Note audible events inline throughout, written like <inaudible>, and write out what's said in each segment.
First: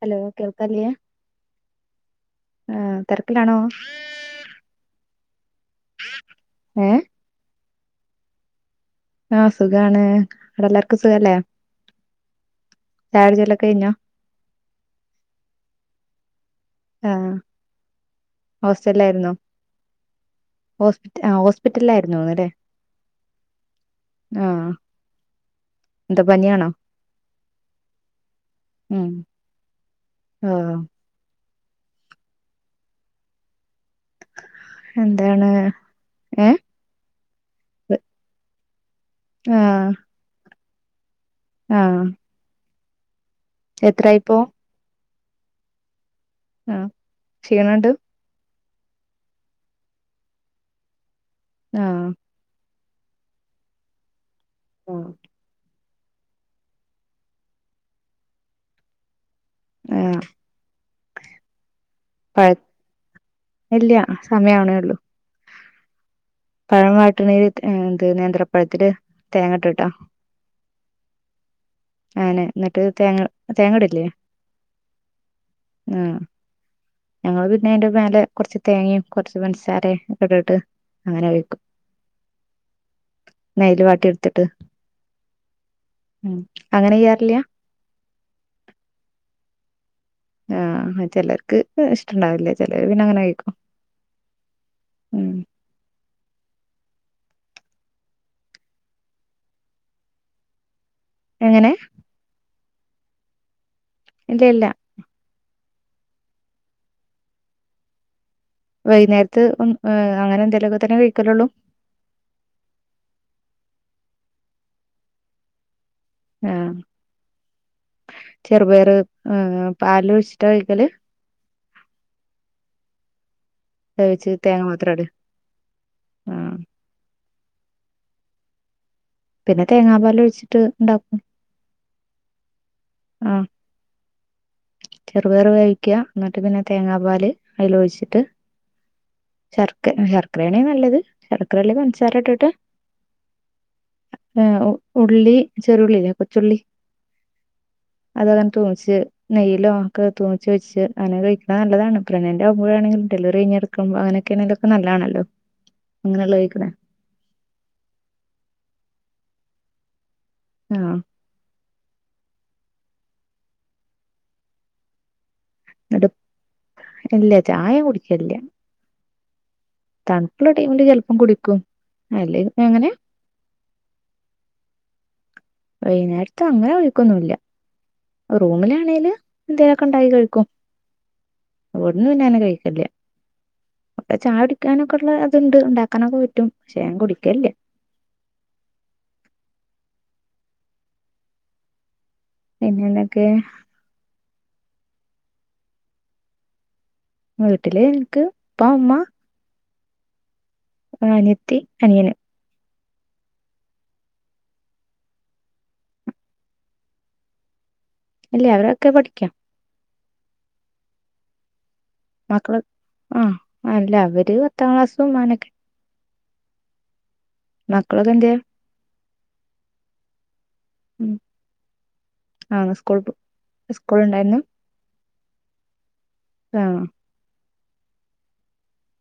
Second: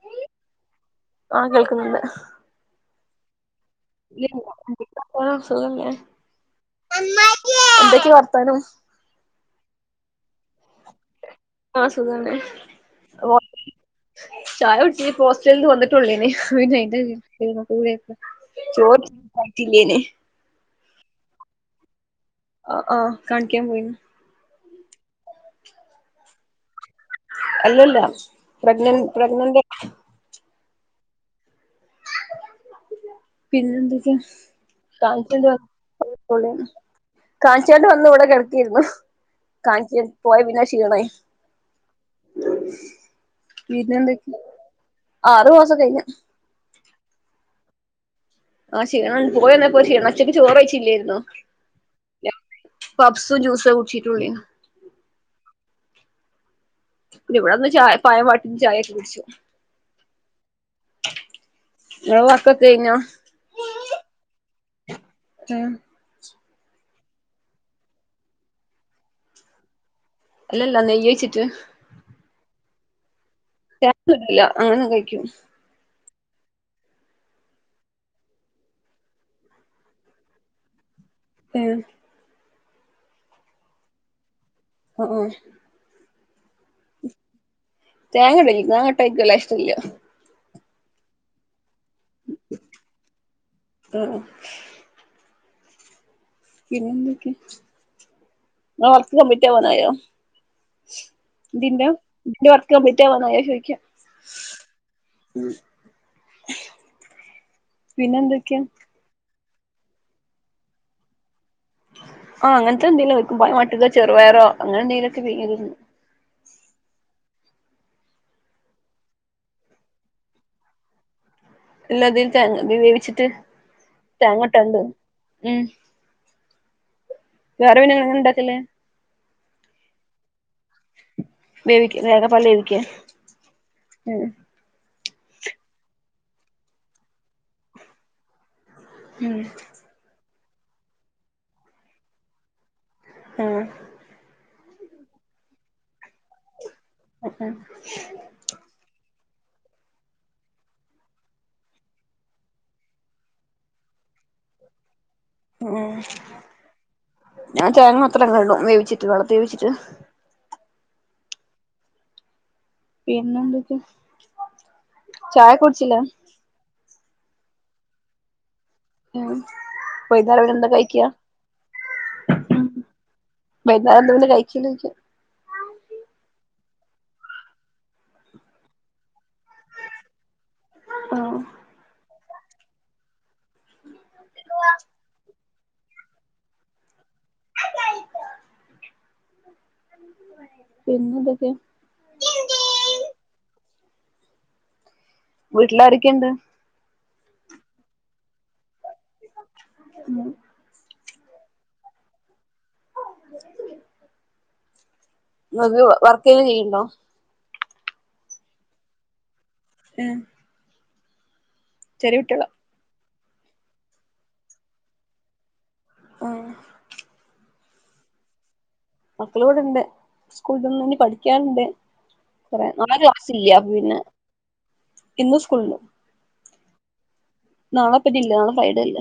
hello കേൾക്കല്ല്യ ആഹ കേൾക്കുന്നുണ്ട് ആഹ് തെര്ക്കിലാണോ ഇ വർത്താന സുഖല്ല്യെ ഏ എന്തക്ക വർത്താനം ആഹ സുഖാണ് അവിടെ എല്ലാർക്കും സുഖല്ലേ ആ സുഖാണ് ചായുട്ച്ചലൊക്കെ കഴിഞ്ഞോ ചായുട്ച്ച്പ്പോ ഹോസ്റ്റൽന്ന് വന്നിട്ടോള്ളേന്നു ആ ഞാൻ <unintelligible> ഹോസ്പ ഹോസ്പിറ്റല ആയിരുന്ന ന്നല്ലേ ആ ആ കാണിക്കാൻ പോയിന്ന് ആഹ എന്താ പനിയാണോ അല്ലല്ല പ്രഗ്നന്റ് ഉം പ്രഗ്നന്റ് ആ പിന്നെ എന്തൊക്കാ എന്താണ് കാ ഏ <unintelligible> കാൺച്ചാണ്ട് വന്ന ഇവിടെ കിടക്കീരുന്നു ആ കാൺച പോയ പിന്നെ ക്ഷീണായി ആഹ പിന്നെ എന്തൊക്ക ആറു മാസം കഴിഞ്ഞു ആ ക്ഷീണണ്ട് ആഹ ഷീണം പോയന്നപ്പോ ഷീണാ ഉച്ചക്ക് ചോറ് വെയ്ച്ചില്ലായിര്ന്നു ആഹ പപ്പ്സും ജൂസും കുടിച്ചിട്ടുളേന്നു ആഹ പിന്ന ഇവിടെന്ന് ചായ പയം വാട്ടി ചായൊക്കെ കുടിച്ചു ആഹ് <unintelligible> പഴ വർക്കൊക്കെ കഴിഞ്ഞോ ഇല്ല സമയണേ ഉള്ളൂ ഏഹ് പഴ വാട്ടിണീര് എന്ത് നേന്ത്രപ്പഴത്തില് തേങ്ങട്ട്ട്ടോ അല്ലല്ലാ നെയ്യോയിച്ചിട്ട് അങ്ങനെ ന്നിട്ട് തേങ്ങ തേങ്ങ <unintelligible> അങ്ങനെ കഴിക്കും ഉം ഞങ്ങള് പിന്നെ അയ്ന്റെ മേലെ കൊർച്ച് തേങ്ങി കൊർച്ച് പൻസാരേം ഇട്ടട്ട് അങ്ങനെകഴിക്കും ഏഹ് നെയ്യ്ല് വാട്ടിട്ത്തിട്ട് ഓ ഓ ഉം അങ്ങനെ ചെയ്യാറില്ല തേങ്ങടെല്ലാ തേങ്ങാട്ടാ ഇൻക്ക് വല്ലാ ഇഷ്ടല്ല ആഹ് ചിലർക്ക് ഇഷ്ടുണ്ടാവില്ലേ ചിലര് പിന്നെ അങ്ങനെ കയിക്കും ആഹ് ഉം പിന്നന്തൊക്കെ ഇങ്ങളെ വർക് കംപ്ലീറ്റ് ആവാനായോ എങ്ങനെ ഇതിന്റെ ഇതിന്റെ വർക്ക് കംപ്ലീറ്റ് ആവാനായോചോയിക്ക ഇല്ല ഇല്ല <unintelligible> പിന്നെ എന്തൊക്കെ വൈന്നേർത്ത് ഒ അങ്ങനെന്തെലുക്കെ തന്നെ കഴിക്കലോള്ളൂ ആഹ അങ്ങനത്തെന്തങ്കിലും വെക്കും പയം വാട്ടുക ചെറുപയറോ അങ്ങനെന്തങ്കലൊക്കെ പിങ്ങി തിന്നും ആഹ ചെറുപയറ് ഉം പാല് ഒഴിച്ചിട്ടാ കഴിക്കല് ഇല്ലതി ത വേവിച്ചിട്ട് വേവിച്ച് തേങ്ങ തേങ്ങട്ടാണ്ട് മാത്രം ഇടേ ഉം ആഹ് വേറെ പിന്നെങ്ങനെണ്ടാക്കല് പിന്നെ തേങ്ങാ പാലോഴിച്ചിട്ട് ഇണ്ടാക്കും വേവിക്ക തേങ്ങാപ്പാൽ വേവിക്ക ആഹ ചെറുപറു വേവിക എന്നിട്ട് പിന്നെ തേങ്ങാ പാൽ അതിൽ ഒഴിച്ചിട്ട് ഉം ശർക്കരയാണേ നല്ലത് ഷർക്കരല്ലെ പൻസാരട്ട്ട്ട് ആഹ ആ ഉള്ളി ചെറുള്ളില്ല കൊച്ചുള്ളി <inaudible> അതെങ്ങാട് തുമിച്ച് നെയിലോക്കെ തൂമിച്ച് വെച്ച് അങ്ങന കഴിക്കണ നല്ലതാണ് പ്രഗ്നൻന്റ് ആ മ്പോളാണെങ്കിലും ഡെലിവറി കഴിഞ്ഞ അങ്ങനക്കെണെലോക്കെ നല്ലാണല്ലോ ഉം ഞാൻ തേങ്ങ മാത്രം ഇടും വേവിച്ചിട്ട് വെളത്തി വേവിച്ചിട്ട് ആഹ പിന്നെന്തക്ക ചായ കുടിച്ചിലേ എന്നിട്ട് ഇല്ല ചായ കുടിക്കെല്ല ഉം വൈകുന്നേരം തണുപ്പുള്ള പിന്നെ എന്താ ടൈമില് കഴിക്കാ ചിലപ്പം കുടിക്കും അല്ലെ പിന്നങ്ങനെ വൈന്നേരന്താ പിന്നെ കഴിക്കലേ ചോയിക്ക വൈന്നേരത്ത് അങ്ങനെ കഴിക്കൊന്നുല്ല റൂമിലാണെങ്കില് എന്തേലൊക്കെ ഉണ്ടാകി കഴിക്കും ആഹ് ഇവട് പിന്നങ്ങനെ കഴിക്കല അപ്പ ചാ കുടിക്കാനൊക്കെ ഉള്ള അത്ണ്ട് ഉണ്ടാക്കാനൊക്കെ പറ്റും പക്ഷെ ഞാൻ കുടിക്കേല്ല പിന്നെതൊക്കെ പിന്നെന്തോക്കെ വീട്ടിലാരൊക്കെണ്ട് വീട്ടില് ഇൻക്ക് ഇപ്പ ഉമ്മ ഉം ആ അനിയത്തി അനിയന് ങ്ങക്ക് വർക്ക് ചെയ്യണ്ടോ ഇല്ല അവരൊക്കെ പഠിക്കാ ഉം ചെറിയ കുട്ടികളാ മക്കള് ആഹ് അല്ല അവര് പത്താം ക്ലാസും അങ്ങനൊക്കെ ആഹ് മക്കളൊക്കെന്തെ മക്കള് ഇവ്ടണ്ട് സ്കൂളന്ന ഉം പഠിക്കാൻല്ല കൊറെ ആഹ് സ്കൂൾ നാളെ ക്ലാസ് ഇല്ല സ്കൂൾ പിന്നെ ഉണ്ടായിരുന്നു ഇന്ന് സ്കൂളുണ്ട് ആഹ നാളെപ്പനില്ല നാളെ ഫ്രൈഡേ ഇല്ല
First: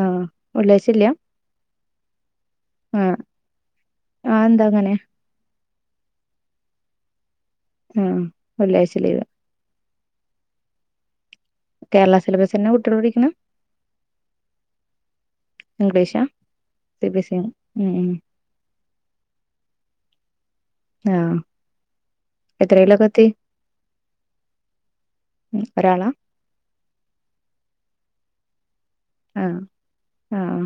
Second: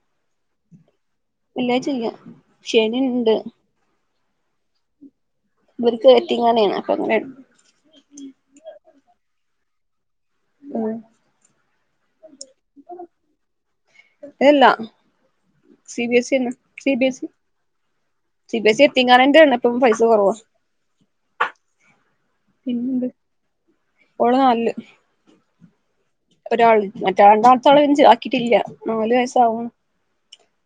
ആഹ വെള്ളിയാഴ്ച്ചില്ല വെള്ളിയാഴ്ചല്ല ശനിണ്ട് ആഹ എന്താ അങ്ങനെ ഇവർക്ക് യെത്തിങ്കാനെയ അപ്പങ്ങന ആഹ വെള്ളിയാഴ്ച ലീവ് ആഹ കേരള സിലബസ് എന്നെ കുട്ടിയള് പഠിക്കണ ഇല്ല സി ബി ഇംഗ്ലീഷാ എസ് സി എന്നെ C B S E C B S C എത്തിങ്കാനന്റാണ് ഇപ്പ പൈസ കൊറവ ആഹ പിന്നെണ്ട് എത്രലൊക്കത്തി ഓള് നാലില് ഉ ഒരാളാ ഒരാൾ മറ്റ രണ്ടാളത്താളെ ആക്കിട്ടില്ല നാല് ആഹ് വയസ്സാവും ആഹ്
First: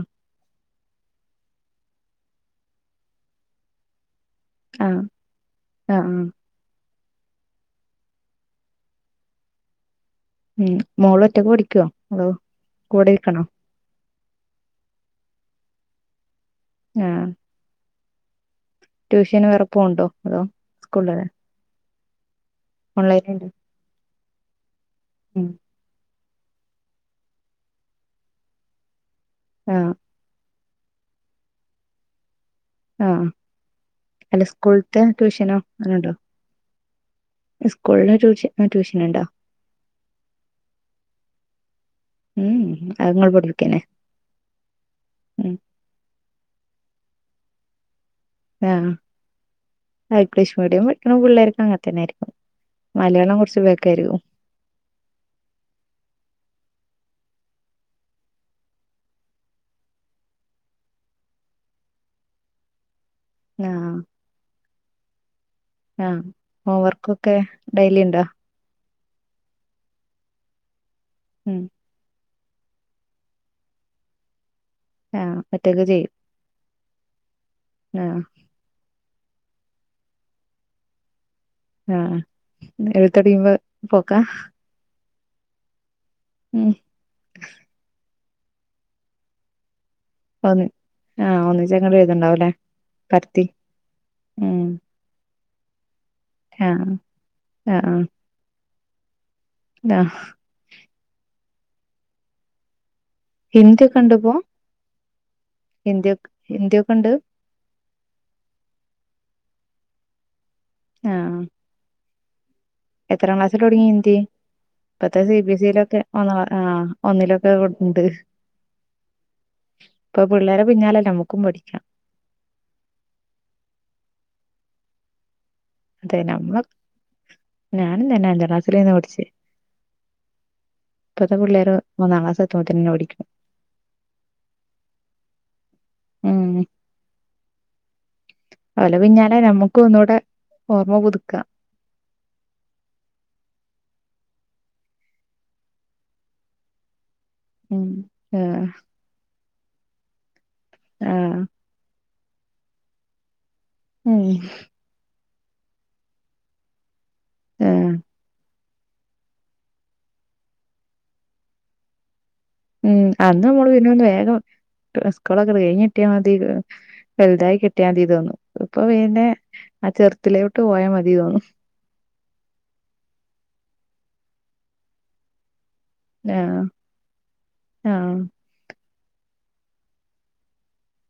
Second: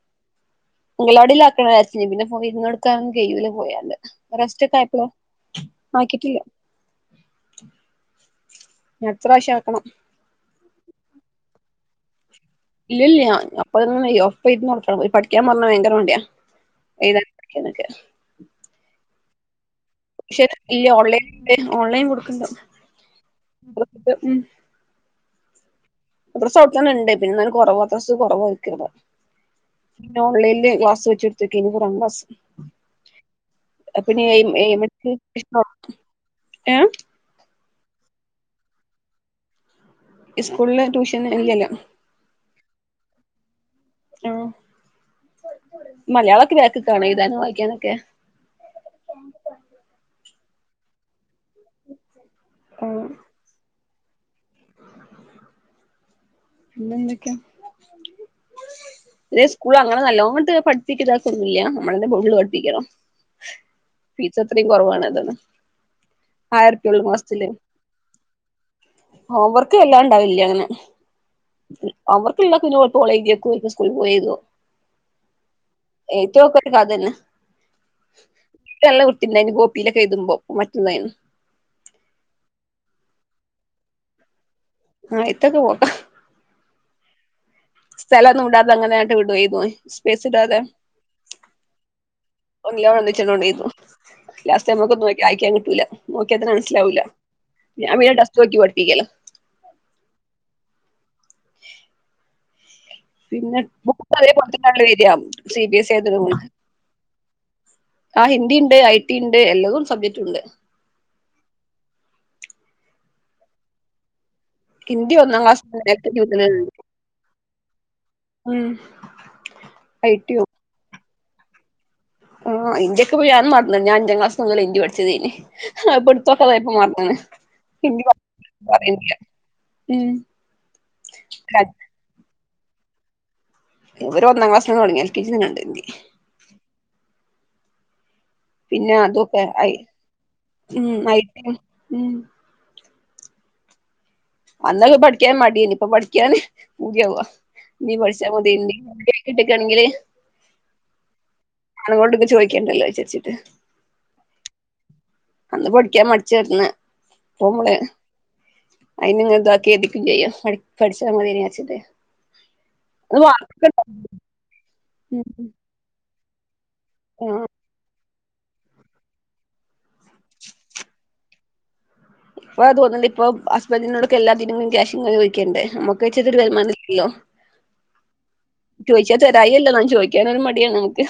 അംഗലാടിൽ ആക്കണാർച്ച പിന്നെയ ഇര്ന്ന് കൊടുക്കാനൊന്നും കഴൂല പോയാല് റെസ്റ്റ് ഒക്കെ ആഹ് ആയപ്പളോ ആഹ് ആഹ് ആക്കിട്ടില്ല അടുത്ത പ്രാവശ്യം ആക്കണം മം മോള ഒറ്റക്ക പടിക്കുവോ ഇല്ലല്ല അപ്പൊ ഒപ്പർന്ന പഠിക്കാൻ പറഞ്ഞ ഭയങ്കര മടിയ എയ്താ ആഹ് ക്കെ ട്യൂഷന് വേറെപ്പോവ്ണ്ടോ ട്യൂഷൻ ഇല്ല ഓൺലൈൻ ഓൺലൈൻ കൊടുക്കുന്നുണ്ട ഓൺലൈൻൽണ്ട് ഉ ഉം ഉം മദ്രസടെത്തന്നെ ഉണ്ട പിന്നെന്നാലും കുറവ മദ്രസ കൊറവ <unintelligible> ആഹ് പിന്നെ ഓൺലൈല് ക്ലാസ് വെച്ചെടുത്തേക്ക ഇനിപ്പോ രണ്ട് ആഹ് അല്ല സ്കൂൾത്തെ ട്യൂഷനോ <unintelligible> അപ്പ <unintelligible> ഏ സ്കൂളിലാ ട്യൂഷൻ ആ ട്യൂഷൻ ഉണ്ടോ സ്കൂളില് ട്യൂഷൻ ഇല്ലല്ല ഉം അതുങ്ങൾ ഇവിടെ ഇരിക്കുവല്ലേ ഹലോ ആ മലയാളൊക്കെ ബാക്കിക്കാണ് എഴുതാനും വായിക്കാനൊക്കെ ആഹ് ഇംഗ്ലീഷ് മീഡിയം- ഇപ്പൊ ഉള്ള പിള്ളേർക്ക്‌ അങ്ങനെത്തന്നെയിരിക്കും ആഹ് മലയാളം കൊറച്ച് ബാക്കായിരിക്കും പിന്നെ എന്തൊക്കെയാ ഇതേ സ്കൂള് അങ്ങനെ നല്ലോണം ഇട്ട് പഠിപ്പിക്കതാക്കൊന്നുല്ല നമ്മളന്നേ ഫുള്ള് പഠിപ്പിക്കണം ആഹ് ഫീസ് അത്രയും കൊറവാണ് അതാണ് ആഹ് ഹോം വർക്കൊക്കെ ഡെയ്ലി ഉണ്ടോ ഹോം വർക്ക് എല്ലാം ഉണ്ടാവില്ല അങ്ങനെ ഉം ഹോമർക്കു <unintelligible> ള്ളൊ കോളേജിക്കു ഇന്ന് സ്കൂൾ പോയ്തോ ആഹ് ഒറ്റക്ക് ചെയ്യും ഏറ്റ <unintelligible> ക്ക കാതല്ല ആഹ് ഇപ്പൊ നല്ല വൃത്തിണ്ടായിനി കൊപ്പിയിലൊക്കെ എയ്തുമ്പോ മറ്റു <unintelligible> ന്നായിന് ആഹ് എഴുത്ത് കഴിയുമ്പോ പോക്കാ ആ എയി <unintelligible> ത്തോക്കാ ഉം സ്ഥലൊന്നും ഇടാതെ അങ്ങനായിട്ട് ഇവിടെ എഴുതും അവൻ സ്പേസ് ഇടാതെ ഒന്ന് ആഹ് ഒന്നിച്ചങ്ങട് എഴുതുണ്ടാവുല്ലേ എല്ലാം കൂടെ ഒന്നിച്ച് പരത്തി എഴുതിയോണ്ടിരുന്നോ ഉം ലാസസ്റ്റ് നമ്മക്ക്ന്നു വായിക്കാൻ കിട്ടൂല്ല നോക്കിയാ തന്നെ ആഹ് മനസിലാവൂല്ല ഞാൻ പിന്നെ ടെസ്റ്റ്‌ നോക്കി പഠപ്പിക്കല ടാ പിന്നെ ഹിന്ദിയൊക്കെ ബുക്ക് അതേ ഇണ്ടിപ്പോ പോലത്തതാണല്ലോ വരിയ സി ബി എസ് സി ഹിന്ദിയൊ ആയതോണ്ട് ഹിന്ദിയൊക്കെ ഇണ്ട് ആ ഹിന്ദി ഉണ്ട് ഐ ടി ഉണ്ട് എല്ലോം സബ്ജക്റ്റ് ഉണ്ട് ആഹ് എത്രാം ക്ലാസില് തൊടങ്ങീ ഹിന്ദ് ഹിന്ദി ഇപ്പത്തെ സി ഒന്നാം ബി എസ് ക്ലാസ് സിലൊക്കെ ഒള്ളതാ ആഹ് ആഹ് ഒന്നിലൊക്കെ കൊടുത്തിട്ടുണ്ട് ആ <unintelligible> യി ഇപ്പൊ പിള്ളേരെ പിന്നാലെ നമ്മുക്കും പഠിക്കാം ആഹ് ഹിന്ദിക്കെ ഞാനും മറന്ന് ഞാൻ അഞ്ചാം ക്ലാസ് മുതലാ ഹിന്ദി പഠിച്ചത് തന്നെ ആ അതെ പൊടു <unintelligible> നമ്മള ത്തക്കതായിപ്പോ മാറന്ന്ണ് ഞാനും തന്നെ അഞ്ചാം ക്ലാസ്സിലേന്ന് പഠിച്ചേ ഉ ഇപ്പത്തെ പിള്ളേര് ഒന്നാം ക്ലാസ് എത്തുമ്പന്നെ പടിക്കും ഇവര് ഒന്നാം ക്ലാസി ആണ് തൊടങ്ങിയെ എൽ കേ ജി തന്നെ ഉണ്ട് ആഹ് പിന്നെ അതൊക്കെ ഐ ഒന്നൂടെ ഓർമ്മ പുതുക്കാം - അന്നൊക്കെ പഠിക്കാൻ മടിയാണ് ഇപ്പ പഠിക്കാന് പൂതിയാവാ ഉം ഇനി പഠിക്കാൻ ആഹ് മതീന്ന് ഇ <unintelligible> ട്ടിക്കാണങ്കിൽ ആഹ് അതുകൊണ്ടൊക്കെ ചോയിക്കണ്ടല്ലോ വിചാരിച്ചിട്ട് ഉം അന്ന് പഠിക്കാൻ മടിച്ചിരിന്ന് ഇപ്പം - ആഹ് അയിന് ഇങ്ങനെ ഇതാക്കി എടുക്കും ചെയ്യും പ പഠിച്ചാൽ മതിയെന്ന് വിചാരിച്ചിട്ടേ ഉം അന്ന് നമ്മള് പിന്നൊന്ന് വേഗം സ്കൂളൊക്കണ്ട് ഉം കെയ്ഞ്ഞിട്ട്യാ മതി ആഹ് വെൽതായി കിട്ട്യാതി തോന്നും ഇപ്പൊ പിന്നെ ആ ചെർതിലോട്ട് പോയാ മതി തോന്നും ഇപ്പ അത് തോന്ന്ണ്ട് ഇപ്പം ഹസ്ബന്റിനോടൊക്കെ എല്ലാത്തിനും ക്യാഷ്ങ്ങനെ ചോയിക്കണ്ടെ ഞമ്മ ക്ക്ച്ച്ട്ട് ആഹ് വരുമാനല്യോ ആഹ് ചോയിച്ചാ തെരായല്ല ന്നാലും ചോയ്ക്കാനൊരു മടിയാണ് നമുക്ക്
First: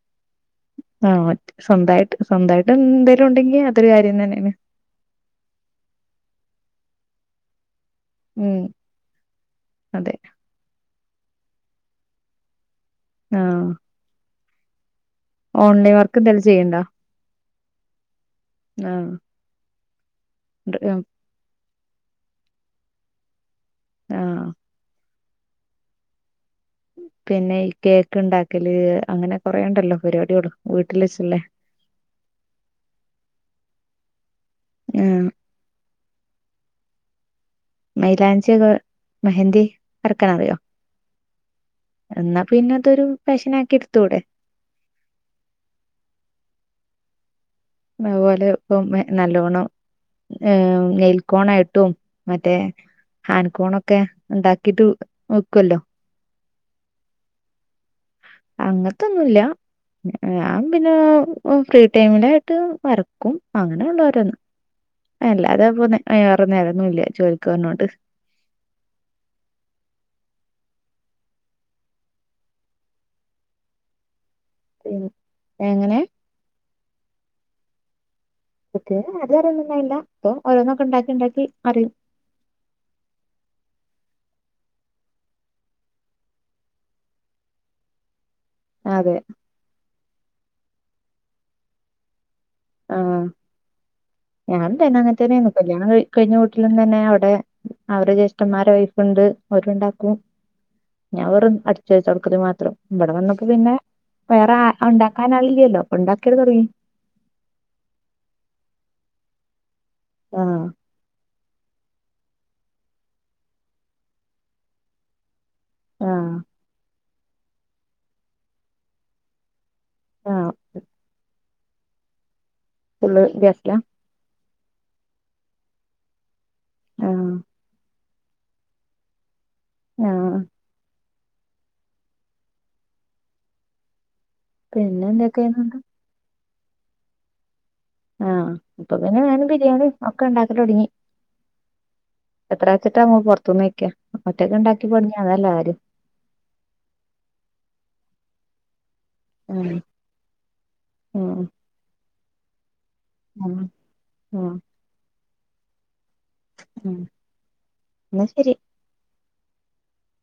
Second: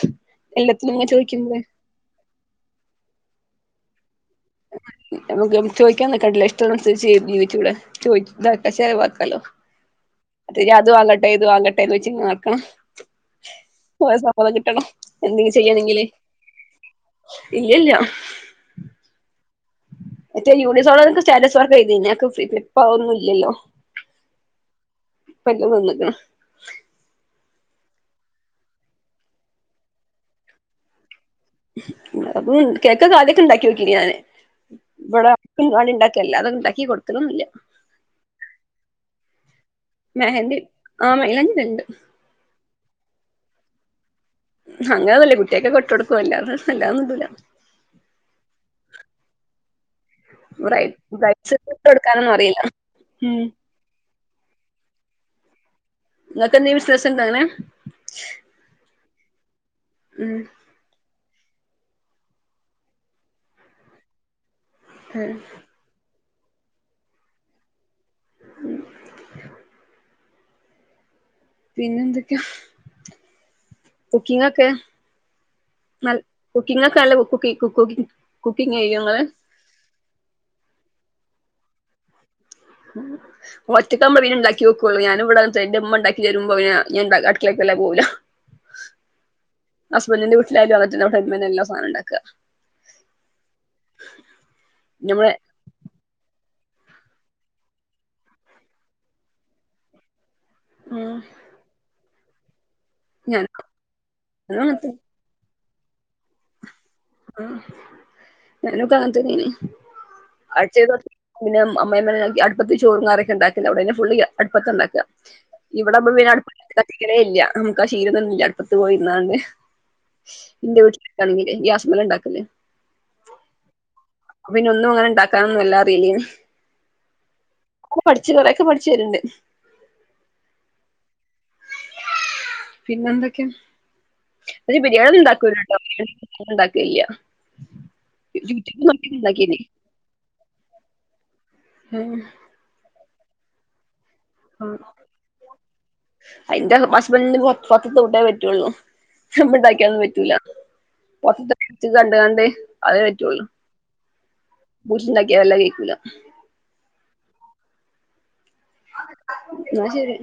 എല്ലാത്തിനും ഇങ്ങനെ ആഹ് മ ചോദിക്കുമ്പളേ സ്വന്തായിട്ട് സ്വന്തായിട്ട് എന്തേലുണ്ടെങ്കി അതൊരു കാര്യം തെന്നെണ് ഞമ്മക്ക് ചോയിക്കാനിക്കണ്ടല്ലൊ ഇഷ്ടള്ളനുസരിച്ച് ജീ ജീവിച്ചൂടെ ചോയ് ഉം <unintelligible> വാക്കാലോ അതെ <unintelligible> അത് വാങ്ങട്ടെ ഇത് വാങ്ങട്ടെ ന്ന് ച്ച് ങ്ങനെക്കണം ആഹ് ക്കോലെ സമ്മതം കിട്ടണം എന്തെങ്യും ഓൺലൈൻ ചെയ്യണെങ്കില് വർക്ക് എന്തായാലും ചെയ്യണ്ടാ ഇല്ലല്ല ആഹ് മറ്റേ യൂണി <unintelligible> സ്റ്റാറ്റസ് വർക്ക് ചെയ്തീനി അതൊക്കെ ഫ്രി പ്പ അതൊന്നുല്ലല്ലോ ആഹ് ഇപ്പെല്ലും നിന്ന്ക്ക്ണ് പിന്നെ ഈ കേക്ക്ണ്ടാക്കല് അങ്ങനെ കൊറേണ്ടല്ലോ പരിപാടിയാള് വീട്ടില് വെച്ച്ള്ളെ അത് കേക്കൊക്കെ ആദ്യയൊക്കെ ണ്ടാക്യോക്കീന് ഞാന് ആഹ് വടെ പ്പ് ന്റാടെണ്ടാക്കി അല്ലാതെ ണ്ടാക്കി കൊട്ക്കലൊന്നുല്ല മൈലാഞ്ചിയൊക്കെ മെഹന്തി വരക്കാനറിയോ മെഹന്തി ആ മൈലാഞ്ചി ഇടല്ണ്ട് ന്നാപിന്നതൊരു ഫാഷനാക്കിടുത്തൂടെ അങ്ങനൊന്നുല്ല കുട്ട്യാക്കൊക്കെ ഇട്ട് കൊടുക്കും അല്ലാതെ വെല്ലാതൊന്നുടൂല അതുപോലെ ഇപ്പം എ നല്ലോണ്ണം ബ്രൈ ഏയ്‌ നെയ്ൽ ബ്രൈഡ്സിന് ഇട്ട് കോണായിട്ടും കൊടുക്കാനൊന്നും മറ്റേ അറിയില്ല ഉം ഹാൻ കോണൊ ക്കെ ഉണ്ടാക്കിട്ട് വിക്കല്ലോ ഇങ്ങക്കെന്തേം വിശ്വാസണ്ടങ്ങനെ അങ്ങത്തൊന്നുല്ല ഉം ഞാൻ പിന്നെ ഫ്രീ ടൈമില ത്ത് വർക്കും അങ്ങനെള്ളോര്ന്ന് അല്ലാതെ പൊ നേ ഏറെ നേരൊന്നുല്ല ജോലിക്ക് വെര്ണോണ്ട് ഉം പിന്നെന്തൊക്യാ കുക്കിങൊക്കെ എങ്ങനെ നൽ കുക്കിങ്ങൊക്കെ നല്ല കുക്കി <unintelligible> ചെയ്യോ കുക്കിങ് ഇങ്ങള് നല്ലോ അറിയൊന്ന്ണ്ടാന്നില്ല പ്പൊ ഓരോന്നൊക്കെ ണ്ടാക്കി ണ്ടാക്കി അറിയും <unintelligible> ഒറ്റക്കാമ്പൊ പിന്നെ ണ്ടാക്യോക്കൊള്ളു ഞാൻ ഇവടെ അങ്ങൻത്തെന്നെ ഇന്റെമ്മ ണ്ടാക്കി തെരുമ്പോ പിന്നെ ഞാൻ അടുക്കളലേക്ക് വെല്ലാതെ പോവൂല അതെ ഹസ്ബന്റിന്റെ വീട്ടിലായാലും അങ്ങൻത്തെന്നെ അവടെ <unintelligible> എല്ലാ സാനും ണ്ടാക്ക ആഹ് ഞാനും തെന്നെ നമ്മളെ അങ്ങൻത്തെന്നെന്നു കല്യാണം കഴി കഴിഞ്ഞ വീട്ടിലും തന്നെ അവടെ അവരെ ജ്യേഷ്ഠമ്മാരെ വൈഫ്ണ്ട് അവരുണ്ടാക്കും ഉം ഞാൻ വെറും അടിച്ച് വാരി തൊടക്കല് മാത്രം ഇവടെ വെന്നപ്പോ ഞാനും പിന്നെ വേറെ അങ്ങൻതന്നെ ഒണ്ടാ കാരണം അത് ല്ലല്ലോ ഉണ്ടാക്കല് തൊടങ്ങി ഞാനൊക്കെ അങ്ങൻ തെന്നെനി ആഹ് അടിച്ചാരി തൊ പിന്നെ അമ്മായിമ്മ <unintelligible> അട്പ്പത്ത് ചോറും കറിയൊക്കെ ണ്ടാക്കല് അവടെന്നെ ഫുള്ള് അട്പ്പത്താ ണ്ടാക്ക ഇവടാവുമ്പൊ പിന്നെ ആഹ് അടു കത്തിക്കലേല്ല നമ്മക്കാ ശീലൊന്നുല്ല അടുപ്പത്ത് പോയിര്ന്നാണ്ട് ആഹ് ഇന്റെ വീട്ടിലൊക്കാണെങ്കിലെ ഗ്യാസ്മ്മല ണ്ടാക്കല് ഫുള്ള് ഗ്യാസ്സിലാ അപ്പൊ പിന്നെ ഒന്നും അങ്ങനെ ണ്ടാക്കാനൊന്നും എല്ലാ അറിയില്ലേനി ആഹ് പഠിച്ചു കുറെ ഒക്കെ പഠിച്ച വരുണ്ട് ആഹ് പിന്നെ എന്തൊക്കെയാ പിന്നെ ബിരിയാണി ഉണ്ടാക്കുവായിരുന്നു കേട്ടോ <unintelligible> ഇണ്ടാക്കി ഇല്ല ആഹ് ഇപ്പൊ പിന്നെ ഞാനും ബിരിയാണി ഒക്കെ ഉണ്ടാക്കി തുടങ്ങി ഉം എത്ര വെച്ചിട്ട നമ്മ പുറത്തുന്ന് കഴിക്ക ഒറ്റക്ക് ഇണ്ടാക്കി തൊടങ്ങിയ അതല്ലേ കാര്യം എന്റെ ഹസ്ബെന്റിന് <unintelligible> ഫുഡ് പറ്റുള്ളൂ ഞാൻ ഉം ഉണ്ടാക്കിയലൊന്നും പറ്റൂല ഉം <unintelligible> കണ്ട കാണ്ട് അത് റ്റുള്ളൂ ഉം വീട്ടിലുണ്ടാക്കിയെല്ലാം കൈക്കൂല ഉം എന്നാ ശരി എന്നാ ശരി